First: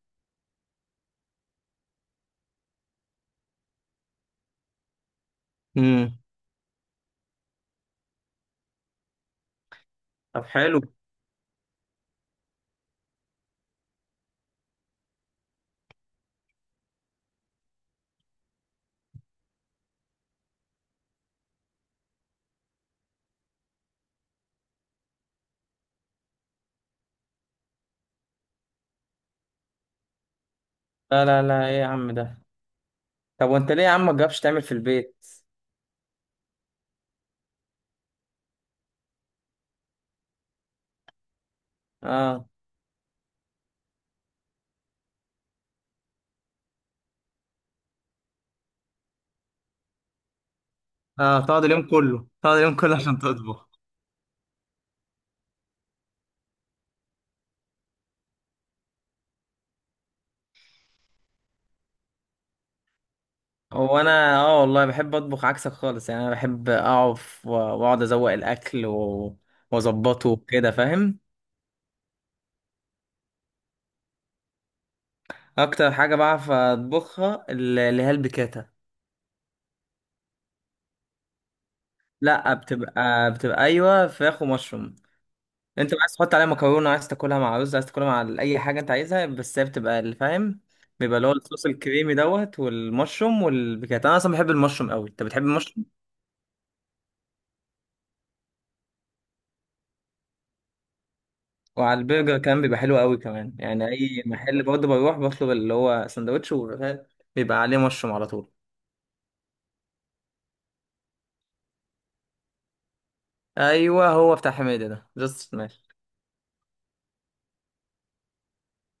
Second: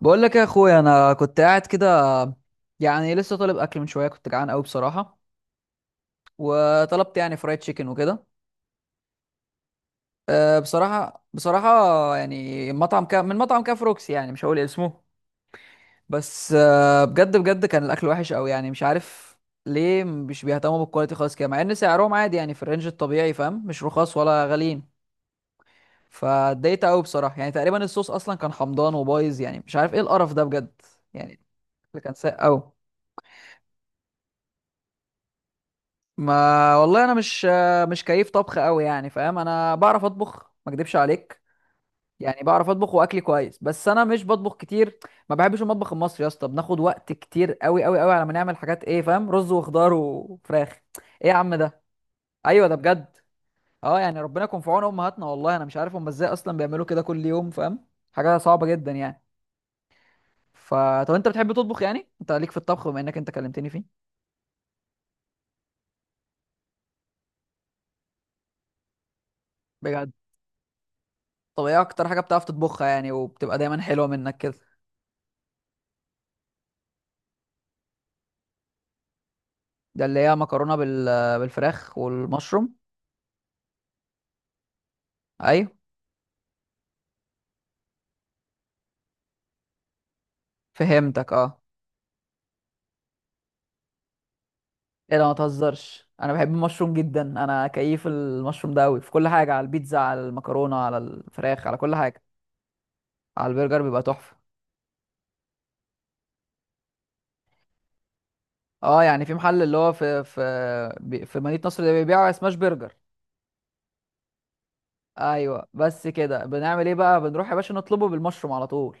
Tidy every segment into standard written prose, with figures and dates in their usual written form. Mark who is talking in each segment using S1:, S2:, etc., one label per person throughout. S1: بقول لك يا اخويا، انا كنت قاعد كده يعني لسه طالب اكل من شويه، كنت جعان قوي بصراحه
S2: امم
S1: وطلبت يعني فرايد تشيكن وكده.
S2: طب حلو.
S1: بصراحه بصراحه يعني مطعم كا من مطعم كاف روكسي، يعني مش هقول اسمه بس أه بجد بجد كان الاكل وحش قوي، يعني مش عارف ليه مش بيهتموا بالكواليتي خالص كده، مع ان سعرهم عادي يعني في الرينج الطبيعي فاهم، مش رخاص ولا غاليين. فاتضايقت قوي بصراحه، يعني تقريبا الصوص اصلا كان حمضان وبايظ، يعني مش عارف ايه القرف ده بجد.
S2: لا
S1: يعني
S2: لا لا، ايه يا
S1: الأكل
S2: عم
S1: كان ساق
S2: ده؟
S1: قوي.
S2: طب وانت ليه يا عم ما تجربش تعمل في البيت؟
S1: ما والله انا مش كيف طبخ قوي يعني فاهم، انا بعرف اطبخ ما اكدبش عليك، يعني
S2: اه
S1: بعرف اطبخ واكلي كويس بس انا مش بطبخ كتير. ما بحبش المطبخ المصري يا اسطى، بناخد وقت كتير قوي قوي قوي على ما نعمل حاجات ايه فاهم، رز وخضار وفراخ. ايه يا
S2: اه،
S1: عم
S2: تقعد
S1: ده،
S2: اليوم كله تقعد
S1: ايوه ده
S2: اليوم كله
S1: بجد.
S2: عشان تطبخ.
S1: اه يعني ربنا يكون في عون امهاتنا، والله انا مش عارف هم ازاي اصلا بيعملوا كده كل يوم فاهم، حاجه صعبه جدا يعني. ف طب انت بتحب تطبخ يعني، انت ليك في الطبخ بما انك انت كلمتني فيه؟
S2: هو انا، والله بحب اطبخ عكسك خالص، يعني انا بحب اقف واقعد ازوق الاكل
S1: بجد.
S2: واظبطه وكده، فاهم؟
S1: طب ايه اكتر حاجه بتعرف تطبخها يعني، وبتبقى دايما حلوه منك كده؟
S2: اكتر حاجه بعرف اطبخها اللي هي البيكاتا.
S1: ده اللي هي مكرونة بالفراخ
S2: لا،
S1: والمشروم.
S2: بتبقى ايوه فراخ ومشروم.
S1: ايوه،
S2: انت عايز تحط عليها مكرونه، عايز تاكلها مع رز، عايز تاكلها مع اي حاجه انت عايزها، بس هي بتبقى اللي فاهم. بيبقى اللي هو
S1: فهمتك اه.
S2: الصوص الكريمي دوت والمشروم والبيكات. انا اصلا بحب المشروم قوي،
S1: ايه
S2: انت
S1: ده ما
S2: بتحب المشروم؟
S1: تهزرش، انا بحب المشروم جدا، انا كيف المشروم ده قوي في كل حاجة، على البيتزا، على المكرونة، على الفراخ، على كل
S2: وعلى
S1: حاجة.
S2: البرجر كمان بيبقى حلو قوي
S1: على
S2: كمان،
S1: البرجر
S2: يعني
S1: بيبقى
S2: اي
S1: تحفة.
S2: محل برضه بروح بطلب اللي هو سندوتش وبيبقى، بيبقى عليه مشروم على طول.
S1: اه يعني في محل اللي هو في في مدينة نصر اللي بيبيعوا سماش برجر.
S2: ايوه، هو بتاع حميدة ده جاست
S1: ايوه
S2: ماشي.
S1: بس كده، بنعمل ايه بقى، بنروح يا باشا نطلبه بالمشروم على طول،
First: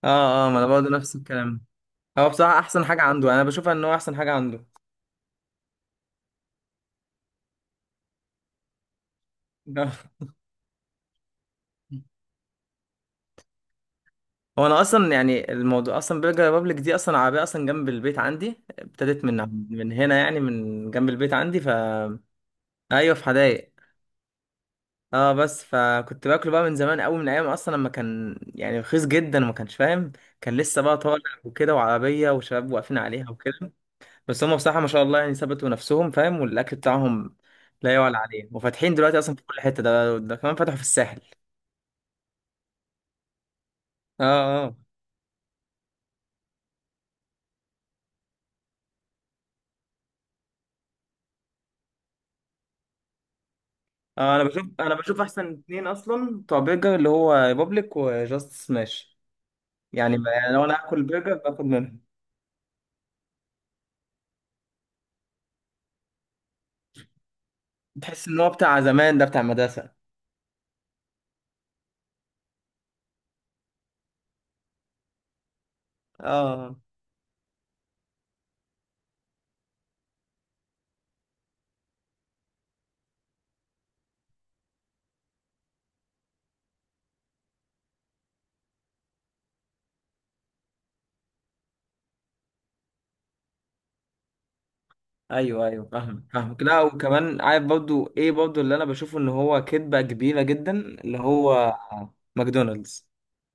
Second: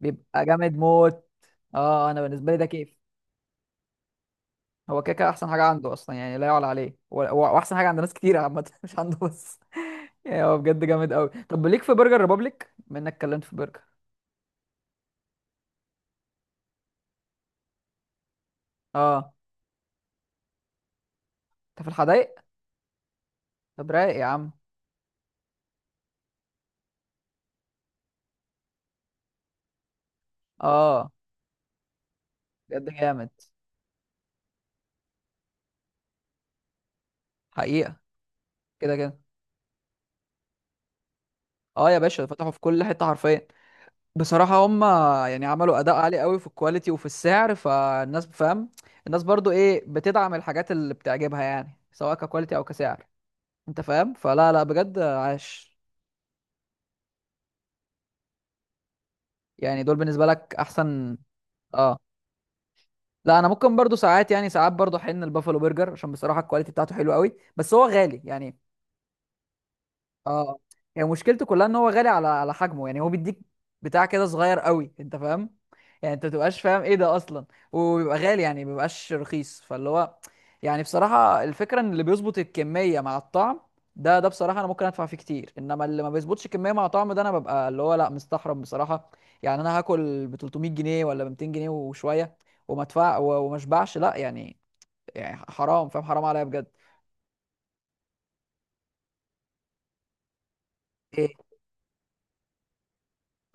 S1: بيبقى
S2: اه اه، ما انا
S1: جامد
S2: برضه نفس
S1: موت.
S2: الكلام.
S1: اه انا
S2: هو
S1: بالنسبة لي
S2: بصراحه
S1: ده
S2: احسن
S1: كيف.
S2: حاجه عنده، انا بشوفها ان هو احسن حاجه عنده.
S1: هو كده كده احسن حاجه عنده اصلا يعني، لا يعلى عليه، هو احسن حاجه عند ناس كتير عامه مش عنده بس. يعني هو بجد جامد قوي. طب ليك في برجر ريبابليك بما انك اتكلمت في برجر؟
S2: هو انا اصلا يعني الموضوع، اصلا برجر ريبابليك دي اصلا عربيه اصلا جنب البيت عندي، ابتدت
S1: اه.
S2: من هنا، يعني من جنب البيت عندي.
S1: انت في الحدايق؟
S2: ايوه، في حدايق.
S1: طب رايق يا عم.
S2: اه، بس فكنت باكله بقى من زمان قوي، من ايام اصلا لما كان يعني رخيص جدا وما كانش فاهم، كان لسه بقى
S1: اه
S2: طالع وكده، وعربيه وشباب
S1: بجد
S2: واقفين
S1: جامد.
S2: عليها وكده. بس هم بصراحه ما شاء الله يعني ثبتوا نفسهم، فاهم، والاكل بتاعهم لا
S1: حقيقه.
S2: يعلى عليه، وفاتحين
S1: كده
S2: دلوقتي
S1: كده.
S2: اصلا في كل حته، ده كمان فتحوا في الساحل.
S1: اه يا باشا فتحوا في كل حته حرفيا،
S2: اه
S1: بصراحه
S2: اه.
S1: هم يعني عملوا اداء عالي قوي في الكواليتي وفي السعر، فالناس فاهم، الناس برضو ايه، بتدعم الحاجات اللي بتعجبها يعني، سواء ككواليتي او كسعر، انت فاهم.
S2: انا
S1: فلا لا
S2: بشوف انا
S1: بجد
S2: بشوف احسن
S1: عاش.
S2: اتنين اصلا بتوع برجر اللي هو بابليك وجاست سماش.
S1: يعني دول
S2: يعني
S1: بالنسبه لك
S2: يعني لو انا هاكل
S1: احسن.
S2: برجر باخد
S1: اه،
S2: منهم.
S1: لا انا ممكن برضو ساعات، يعني ساعات برضو احن البافلو برجر، عشان بصراحه الكواليتي بتاعته حلوه قوي بس هو غالي
S2: تحس ان هو
S1: يعني.
S2: بتاع زمان، ده بتاع مدرسه.
S1: اه يعني مشكلته كلها ان هو غالي على على حجمه، يعني هو بيديك بتاع كده صغير قوي، انت فاهم، يعني انت متبقاش
S2: اه
S1: فاهم ايه ده اصلا، وبيبقى غالي يعني مبيبقاش رخيص. فاللي هو يعني بصراحة الفكرة ان اللي بيظبط الكمية مع الطعم ده ده بصراحة انا ممكن ادفع فيه كتير، انما اللي ما بيظبطش الكمية مع طعم ده انا ببقى اللي هو لا مستحرم بصراحة. يعني انا هاكل ب 300 جنيه ولا ب 200 جنيه وشوية وما ادفع وما اشبعش، لا يعني، يعني
S2: ايوه
S1: حرام
S2: ايوه،
S1: فاهم حرام
S2: فاهم
S1: عليا
S2: فاهمك.
S1: بجد.
S2: لا وكمان عارف برضو، ايه برضو اللي انا بشوفه ان هو كدبه كبيره جدا اللي
S1: ايه.
S2: هو ماكدونالدز.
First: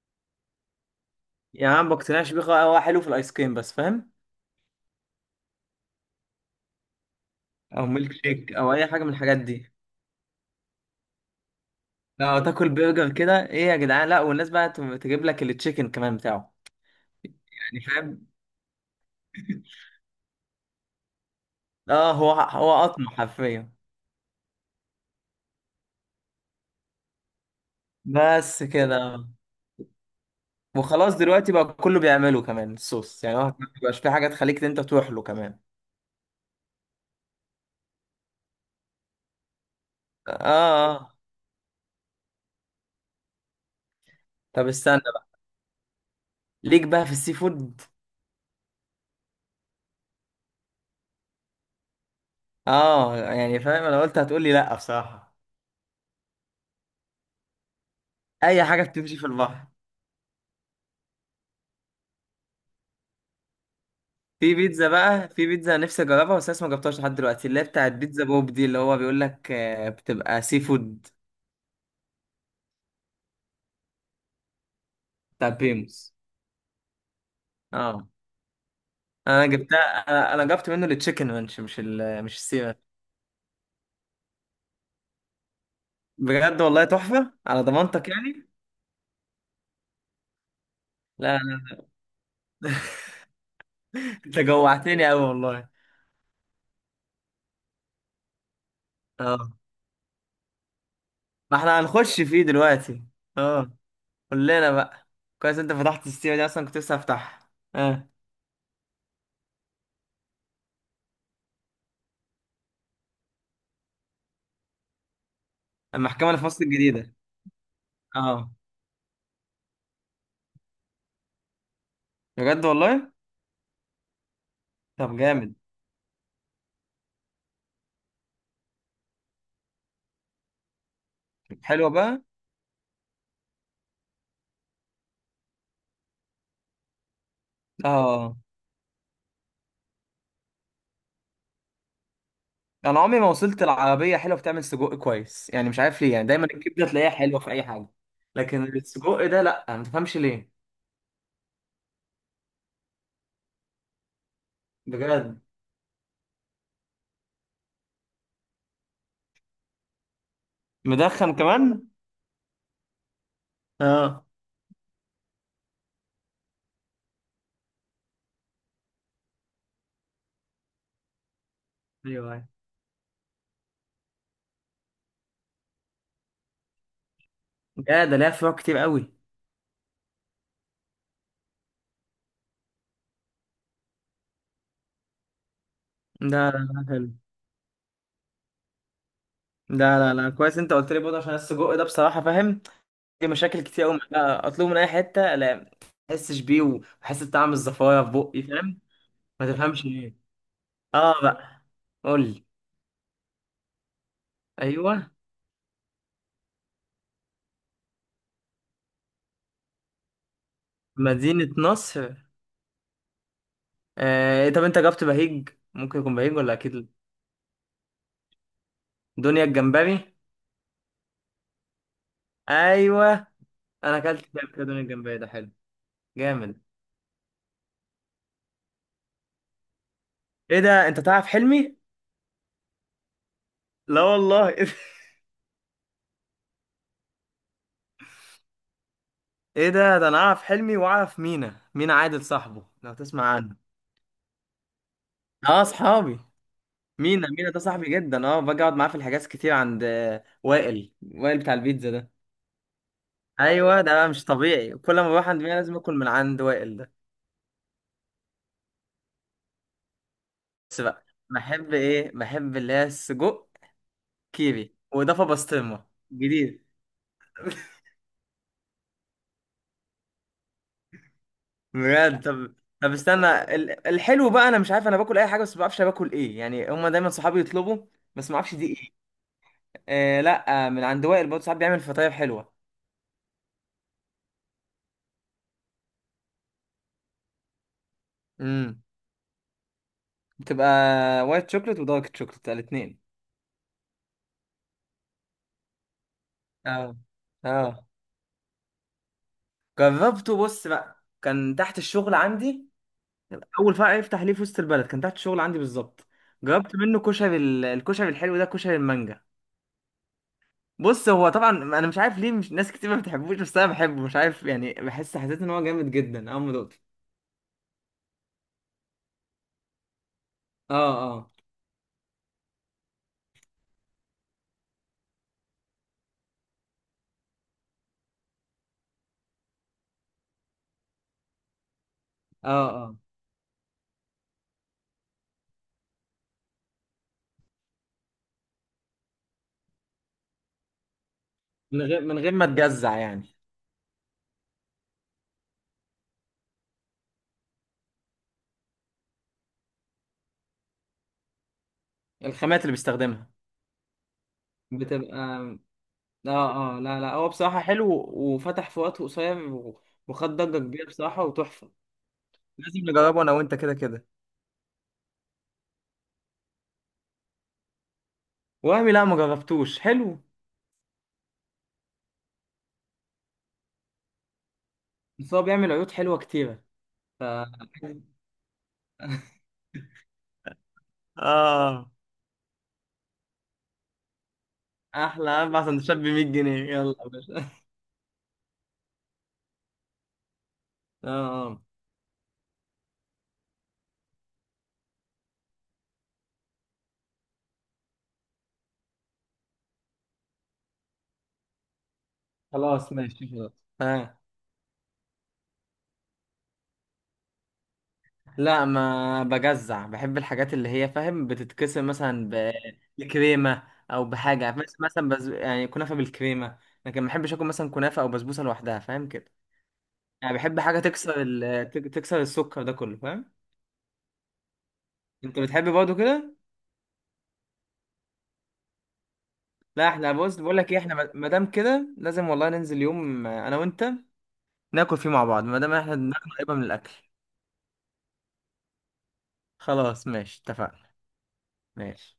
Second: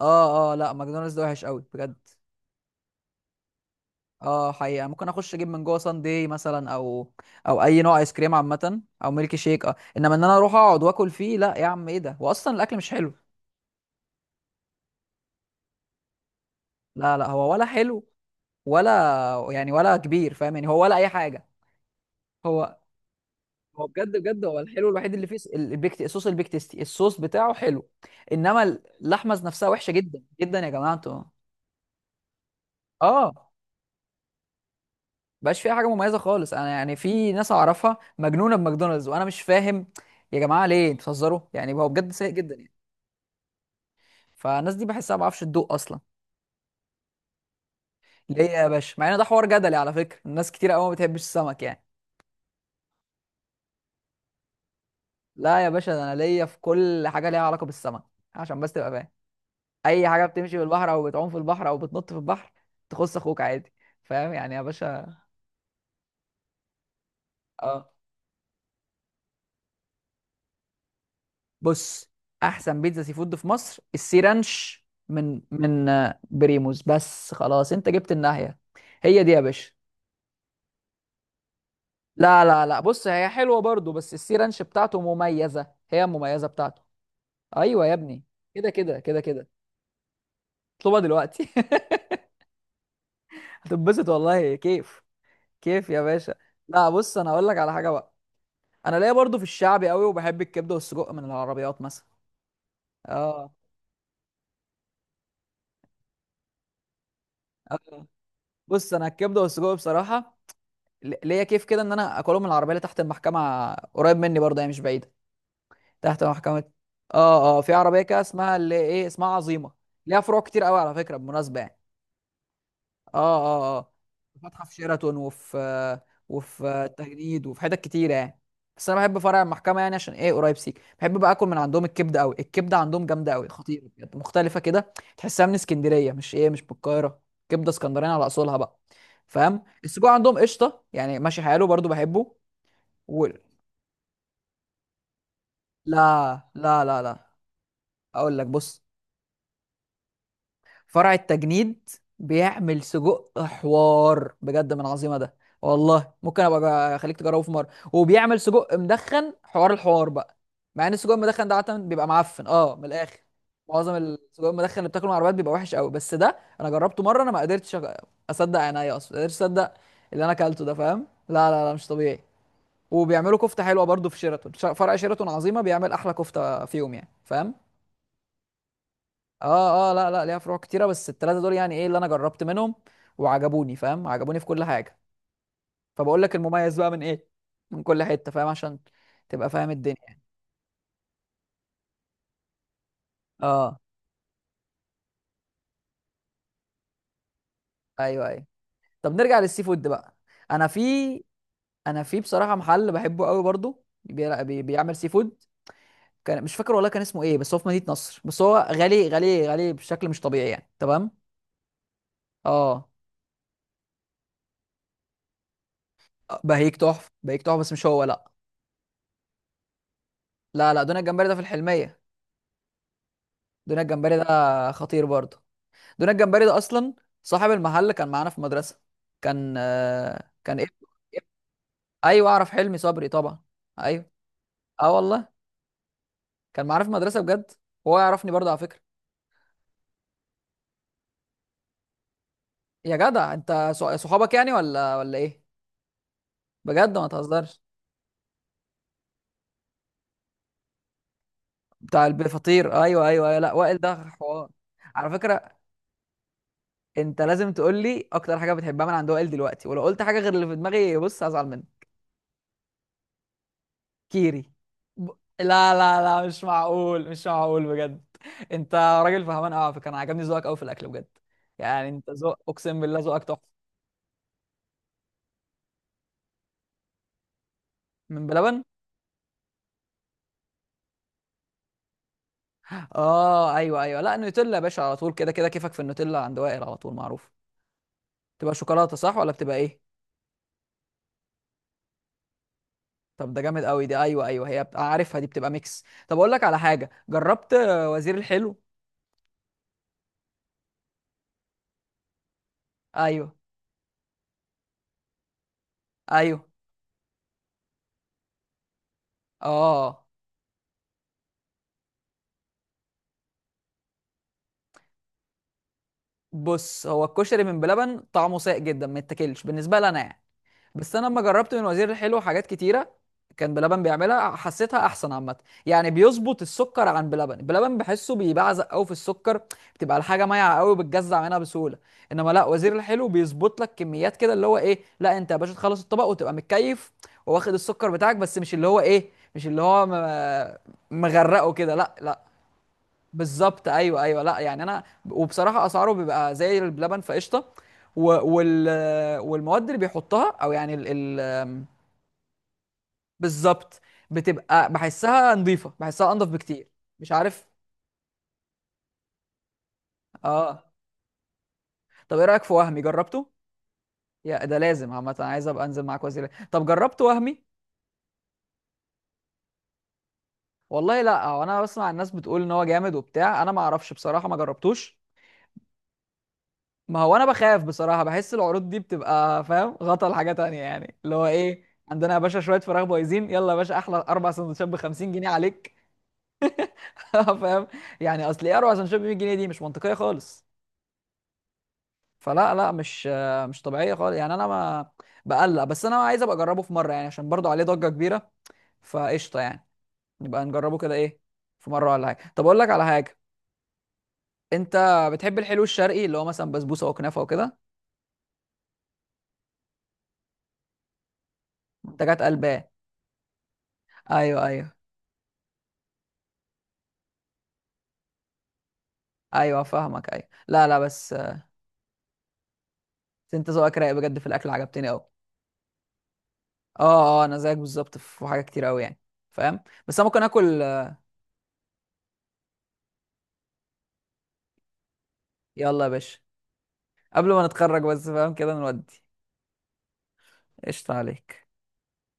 S1: اه اه لا ماكدونالدز ده وحش قوي
S2: يعني انا ما
S1: بجد.
S2: بقتنعش بيه خالص، هو حلو في الايس كريم بس، فاهم.
S1: اه حقيقة، ممكن اخش اجيب من جوه سان داي مثلا او او اي
S2: او
S1: نوع
S2: ميلك
S1: ايس كريم
S2: شيك او
S1: عامة
S2: اي حاجه من
S1: او ميلك
S2: الحاجات
S1: شيك
S2: دي.
S1: اه، انما ان انا اروح اقعد واكل فيه لا يا عم ايه ده،
S2: لا،
S1: واصلا
S2: تاكل
S1: الاكل مش
S2: برجر
S1: حلو.
S2: كده؟ ايه يا جدعان، لا، والناس بقى تجيب لك التشيكن كمان بتاعه.
S1: لا لا هو ولا
S2: يعني
S1: حلو
S2: فاهم.
S1: ولا يعني ولا كبير فاهم، يعني هو ولا اي حاجة.
S2: اه، هو
S1: هو
S2: هو قطمة حرفيا.
S1: هو بجد بجد هو الحلو الوحيد اللي فيه البيك الصوص، البيك تيستي الصوص بتاعه حلو،
S2: بس
S1: انما
S2: كده.
S1: اللحمة نفسها وحشة جدا جدا يا جماعة
S2: وخلاص
S1: انتوا.
S2: دلوقتي بقى كله بيعمله كمان الصوص، يعني هو
S1: اه
S2: ما بيبقاش في حاجة تخليك انت تروح له كمان.
S1: بقاش فيها حاجه مميزه خالص. انا يعني في ناس اعرفها مجنونه بماكدونالدز وانا مش فاهم،
S2: اه
S1: يا جماعه ليه انتوا
S2: اه.
S1: بتهزروا يعني، هو بجد سيء جدا يعني،
S2: طب
S1: فالناس دي
S2: استنى
S1: بحسها ما
S2: بقى.
S1: بعرفش تدوق اصلا.
S2: ليك بقى في السي فود؟
S1: ليه يا باشا، مع ان ده حوار جدلي على فكره، الناس كتير قوي ما بتحبش السمك يعني.
S2: اه يعني فاهم، انا قلت هتقول لي لا بصراحة.
S1: لا يا باشا، ده انا ليا في كل حاجه ليها علاقه بالسمك، عشان
S2: اي
S1: بس
S2: حاجة
S1: تبقى فاهم،
S2: بتمشي في البحر.
S1: اي حاجه بتمشي بالبحر او بتعوم في البحر او بتنط في البحر تخص اخوك عادي، فاهم يعني
S2: في
S1: يا
S2: بيتزا
S1: باشا.
S2: بقى في بيتزا نفسي اجربها، بس لسه ما جربتهاش لحد دلوقتي، اللي هي
S1: اه.
S2: بتاعت بيتزا بوب دي، اللي هو بيقول لك بتبقى سي فود.
S1: بص، احسن بيتزا سي فود في مصر السي رانش من
S2: بتاع
S1: من
S2: بريموس.
S1: آه، بريموز، بس خلاص انت
S2: اه،
S1: جبت الناحيه. هي دي يا
S2: انا
S1: باشا.
S2: جبتها. انا جبت منه التشيكن رانش، مش ال مش
S1: لا لا
S2: السي.
S1: لا بص، هي حلوه برضو بس السي رانش بتاعته مميزه، هي المميزه
S2: بجد
S1: بتاعته.
S2: والله تحفة، على
S1: ايوه يا
S2: ضمانتك
S1: ابني،
S2: يعني.
S1: كده كده كده كده، اطلبها
S2: لا
S1: دلوقتي
S2: لا.
S1: هتنبسط
S2: انت
S1: والله كيف.
S2: جوعتني قوي والله.
S1: كيف يا باشا. لا بص انا اقول لك على حاجه بقى، انا ليا برضو في
S2: اه،
S1: الشعبي قوي، وبحب الكبده والسجق من
S2: ما احنا
S1: العربيات مثلا.
S2: هنخش فيه دلوقتي.
S1: اه.
S2: اه، قول لنا بقى. كويس، انت فتحت السيرة دي، اصلا كنت لسه هفتحها.
S1: آه.
S2: اه.
S1: بص انا الكبده والسجق بصراحه ليا كيف كده ان انا اكلهم من العربيه اللي تحت المحكمه قريب مني، برضه هي مش بعيده. تحت
S2: المحكمة اللي في مصر
S1: محكمه،
S2: الجديدة؟
S1: اه اه في عربيه كده
S2: اه.
S1: اسمها اللي ايه اسمها عظيمه، ليها فروع كتير قوي على فكره بالمناسبه يعني.
S2: بجد والله.
S1: اه اه اه. فاتحه في شيراتون،
S2: طب جامد.
S1: وفي التجنيد، وفي حتت كتيره يعني. بس انا بحب فرع المحكمه يعني عشان ايه قريب سيك، بحب بقى اكل من عندهم
S2: حلوة
S1: الكبده
S2: بقى.
S1: قوي، الكبده عندهم جامده قوي، خطيره بجد، مختلفه كده، تحسها من اسكندريه مش ايه مش من القاهره، كبده اسكندراني على
S2: اه،
S1: اصولها بقى. فاهم، السجق عندهم قشطه يعني، ماشي حاله برضو بحبه.
S2: انا عمري
S1: و...
S2: ما وصلت العربية حلوة بتعمل سجق كويس، يعني مش عارف ليه، يعني
S1: لا
S2: دايما
S1: لا
S2: الكبدة
S1: لا
S2: تلاقيها
S1: لا،
S2: حلوة في اي حاجة،
S1: اقول لك
S2: لكن
S1: بص،
S2: السجق ده لا، ما تفهمش ليه.
S1: فرع التجنيد بيعمل سجق حوار بجد من عظيمه ده،
S2: بجد؟
S1: والله ممكن ابقى اخليك تجربه في مره. وبيعمل سجق مدخن حوار الحوار بقى، مع ان السجق
S2: مدخن
S1: المدخن ده عاده
S2: كمان؟
S1: بيبقى معفن اه من الاخر، معظم
S2: اه
S1: السجق المدخن اللي بتاكله من العربيات بيبقى وحش قوي، بس ده انا جربته مره انا، ما قدرتش اصدق عينيا، اصلا ما قدرتش اصدق اللي انا اكلته ده فاهم، لا لا لا مش طبيعي.
S2: ايوه أيوه.
S1: وبيعملوا كفته حلوه برضو في شيراتون، فرع شيراتون عظيمه بيعمل احلى كفته فيهم يعني فاهم.
S2: يا ده ليها فروع كتير قوي.
S1: اه اه لا لا ليها فروع كتيره بس الثلاثه دول يعني ايه اللي انا جربت منهم وعجبوني فاهم، عجبوني في كل حاجه. فبقول لك
S2: ده لا
S1: المميز
S2: لا،
S1: بقى من
S2: حلو.
S1: ايه، من كل حته فاهم، عشان تبقى فاهم
S2: ده لا
S1: الدنيا.
S2: لا، كويس انت قلت لي برضه عشان السجق ده بصراحه فاهم، في مشاكل
S1: اه
S2: كتير قوي معاه، اطلبه من اي حته، لا ما احسش بيه واحس بطعم الزفاره في
S1: ايوه
S2: بقي،
S1: ايوه.
S2: فاهم.
S1: طب نرجع
S2: ما
S1: للسي
S2: تفهمش
S1: فود
S2: ليه.
S1: بقى. انا في
S2: اه بقى.
S1: انا في
S2: قول لي.
S1: بصراحه محل بحبه قوي برضو بيعمل سي
S2: ايوه.
S1: فود، كان مش فاكر والله كان اسمه ايه، بس هو في مدينه نصر، بس هو غالي غالي غالي بشكل مش طبيعي يعني، تمام.
S2: مدينه نصر؟
S1: اه.
S2: آه إيه، طب انت جبت بهيج؟ ممكن يكون بهيج ولا
S1: بهيك
S2: اكيد لا.
S1: تحفه، بهيك تحفه بس مش هو لا.
S2: دنيا الجمبري.
S1: لا لا دون الجمبري ده في الحلميه.
S2: ايوه،
S1: دون
S2: انا
S1: الجمبري
S2: اكلت فيها قبل كده،
S1: ده
S2: دنيا
S1: خطير
S2: الجمبري ده
S1: برضو،
S2: حلو.
S1: دون الجمبري ده
S2: جامد.
S1: اصلا صاحب المحل كان معانا في المدرسه، كان آه كان
S2: ايه ده،
S1: ايه.
S2: انت تعرف حلمي؟
S1: ايوه اعرف حلمي صبري طبعا،
S2: لا
S1: ايوه.
S2: والله.
S1: اه والله، كان معانا في المدرسه بجد، هو يعرفني برضه على فكره.
S2: ايه ده انا اعرف حلمي واعرف مينا مينا عادل صاحبه، لو
S1: يا
S2: تسمع
S1: جدع
S2: عنه.
S1: انت صحابك يعني ولا ولا ايه؟
S2: اه، صحابي.
S1: بجد ما
S2: مينا ده
S1: تهزرش.
S2: صاحبي جدا، اه، باجي اقعد معاه في الحجاز كتير، عند وائل بتاع البيتزا
S1: بتاع
S2: ده.
S1: الفطير ايوه ايوه ايوه، لا وائل
S2: ايوه، ده
S1: ده
S2: بقى مش
S1: حوار.
S2: طبيعي، كل
S1: على
S2: ما بروح عند مينا
S1: فكره
S2: لازم اكل من عند وائل ده.
S1: انت لازم تقول لي اكتر حاجه بتحبها من عند وائل دلوقتي، ولو قلت حاجه غير اللي في
S2: بس
S1: دماغي
S2: بقى،
S1: بص هزعل
S2: بحب
S1: منك.
S2: ايه بحب اللي هي السجق
S1: كيري.
S2: كيري
S1: ب...
S2: واضافه
S1: لا
S2: بسطرمه.
S1: لا لا مش
S2: جديد.
S1: معقول مش معقول بجد. انت راجل فهمان قوي على فكره، انا عجبني ذوقك قوي في الاكل بجد، يعني انت
S2: بجد
S1: ذوق،
S2: طب.
S1: اقسم
S2: طب
S1: بالله ذوقك
S2: استنى
S1: تحفه.
S2: الحلو بقى، انا مش عارف، انا باكل اي حاجه، بس ما بعرفش أنا باكل ايه، يعني هما دايما صحابي يطلبوا،
S1: من
S2: بس ما اعرفش
S1: بلبن.
S2: دي ايه. آه لا، من عند وائل برضه ساعات بيعمل فطاير حلوه.
S1: اه ايوه ايوه، لا النوتيلا يا باشا على طول كده كده، كيفك في النوتيلا عند وائل على طول معروف. تبقى
S2: امم
S1: شوكولاته صح ولا بتبقى ايه؟
S2: بتبقى وايت شوكليت ودارك شوكليت الاثنين.
S1: طب ده جامد قوي دي، ايوه ايوه هي بت- عارفها دي بتبقى ميكس. طب اقول لك على حاجه،
S2: اه
S1: جربت
S2: اه،
S1: وزير الحلو؟
S2: جربته. بص بقى، كان تحت الشغل عندي،
S1: ايوه
S2: اول فرع يفتح ليه في وسط البلد كان تحت الشغل عندي بالظبط.
S1: ايوه.
S2: جربت منه كشري الكشري الحلو ده، كشري المانجا.
S1: اه
S2: بص، هو طبعا انا مش عارف ليه مش ناس كتير ما بتحبوش، بس انا بحبه، مش عارف يعني، بحس، حسيت ان هو جامد جدا اول ما دقته.
S1: بص، هو الكشري من بلبن طعمه سيء جدا، ما يتاكلش بالنسبه لي انا يعني.
S2: اه
S1: بس انا لما
S2: اه
S1: جربت من وزير الحلو حاجات كتيره كان بلبن بيعملها، حسيتها احسن عامه، يعني بيظبط السكر عن بلبن، بلبن بحسه بيبعزق قوي في السكر، بتبقى الحاجه مايعه قوي بتجزع منها بسهوله، انما لا
S2: اه
S1: وزير
S2: اه.
S1: الحلو بيظبط لك كميات كده اللي هو ايه، لا انت يا باشا تخلص الطبق وتبقى متكيف وواخد السكر بتاعك، بس مش اللي هو ايه مش اللي هو مغرقه كده،
S2: من
S1: لا
S2: غير من
S1: لا.
S2: غير ما تجزع يعني.
S1: بالظبط ايوه ايوه لا يعني انا. وبصراحه اسعاره بيبقى زي اللبن فقشطه. و... وال... والمواد اللي بيحطها او يعني ال...
S2: الخامات اللي بيستخدمها.
S1: بالظبط. بتبقى
S2: بتبقى.
S1: بحسها نظيفه، بحسها انضف بكتير.
S2: اه اه، لا
S1: مش
S2: لا، هو
S1: عارف.
S2: بصراحة حلو وفتح في وقت قصير وخد ضجة
S1: اه.
S2: كبيرة بصراحة وتحفة.
S1: طب ايه رايك في
S2: لازم
S1: وهمي،
S2: نجربه
S1: جربته؟
S2: انا وانت كده كده.
S1: يا ده لازم عامه، أنا عايز ابقى انزل معاك وسيله. طب جربت وهمي؟
S2: وهمي؟ لا ما جربتوش حلو،
S1: والله لا، هو انا بسمع الناس بتقول ان هو جامد وبتاع، انا ما اعرفش بصراحه ما جربتوش.
S2: بس هو بيعمل عيوط حلوة كتيرة.
S1: ما هو
S2: ف
S1: انا بخاف بصراحه، بحس العروض دي بتبقى فاهم غطا لحاجه تانية يعني اللي هو ايه،
S2: اه،
S1: عندنا يا باشا شويه فراخ بايظين يلا يا باشا احلى اربع سندوتشات ب 50 جنيه
S2: احلى اربع
S1: عليك.
S2: سندوتشات ب 100 جنيه، يلا يا باشا.
S1: فاهم، يعني اصل ايه اربع سندوتشات ب 100 جنيه دي مش منطقيه خالص.
S2: اه اه.
S1: فلا لا مش مش طبيعيه خالص يعني انا ما بقلق، بس انا عايز ابقى اجربه في مره يعني عشان برضو عليه ضجه كبيره فقشطه يعني. نبقى نجربه كده ايه في مره ولا حاجه. طب اقول لك على
S2: خلاص
S1: حاجه،
S2: ماشي خلاص. آه.
S1: انت بتحب الحلو الشرقي اللي هو مثلا بسبوسه وكنافه وكده؟
S2: لا ما بجزع، بحب الحاجات اللي هي فاهم بتتكسر،
S1: منتجات
S2: مثلا
S1: قلبان.
S2: بكريمة، او
S1: ايوه
S2: بحاجة
S1: ايوه
S2: مثلا يعني كنافة بالكريمة، لكن ما بحبش اكل مثلا كنافة او بسبوسة لوحدها، فاهم كده.
S1: ايوه فاهمك ايوه،
S2: يعني بحب
S1: لا لا
S2: حاجة
S1: بس
S2: تكسر تكسر السكر ده كله، فاهم.
S1: انت ذوقك رايق بجد في الاكل، عجبتني قوي.
S2: انت بتحب برضه كده؟
S1: اه اه انا زيك بالظبط في حاجه كتير قوي يعني فاهم،
S2: لا،
S1: بس انا
S2: احنا
S1: ممكن
S2: بص بقول
S1: اكل
S2: لك ايه، احنا ما دام كده لازم والله ننزل يوم، انا وانت ناكل فيه مع بعض، ما دام
S1: يلا يا
S2: احنا دماغنا
S1: باشا،
S2: قريبة من الاكل.
S1: قبل ما نتخرج بس فاهم كده نودي.
S2: خلاص ماشي اتفقنا.
S1: قشطه عليك.
S2: ماشي.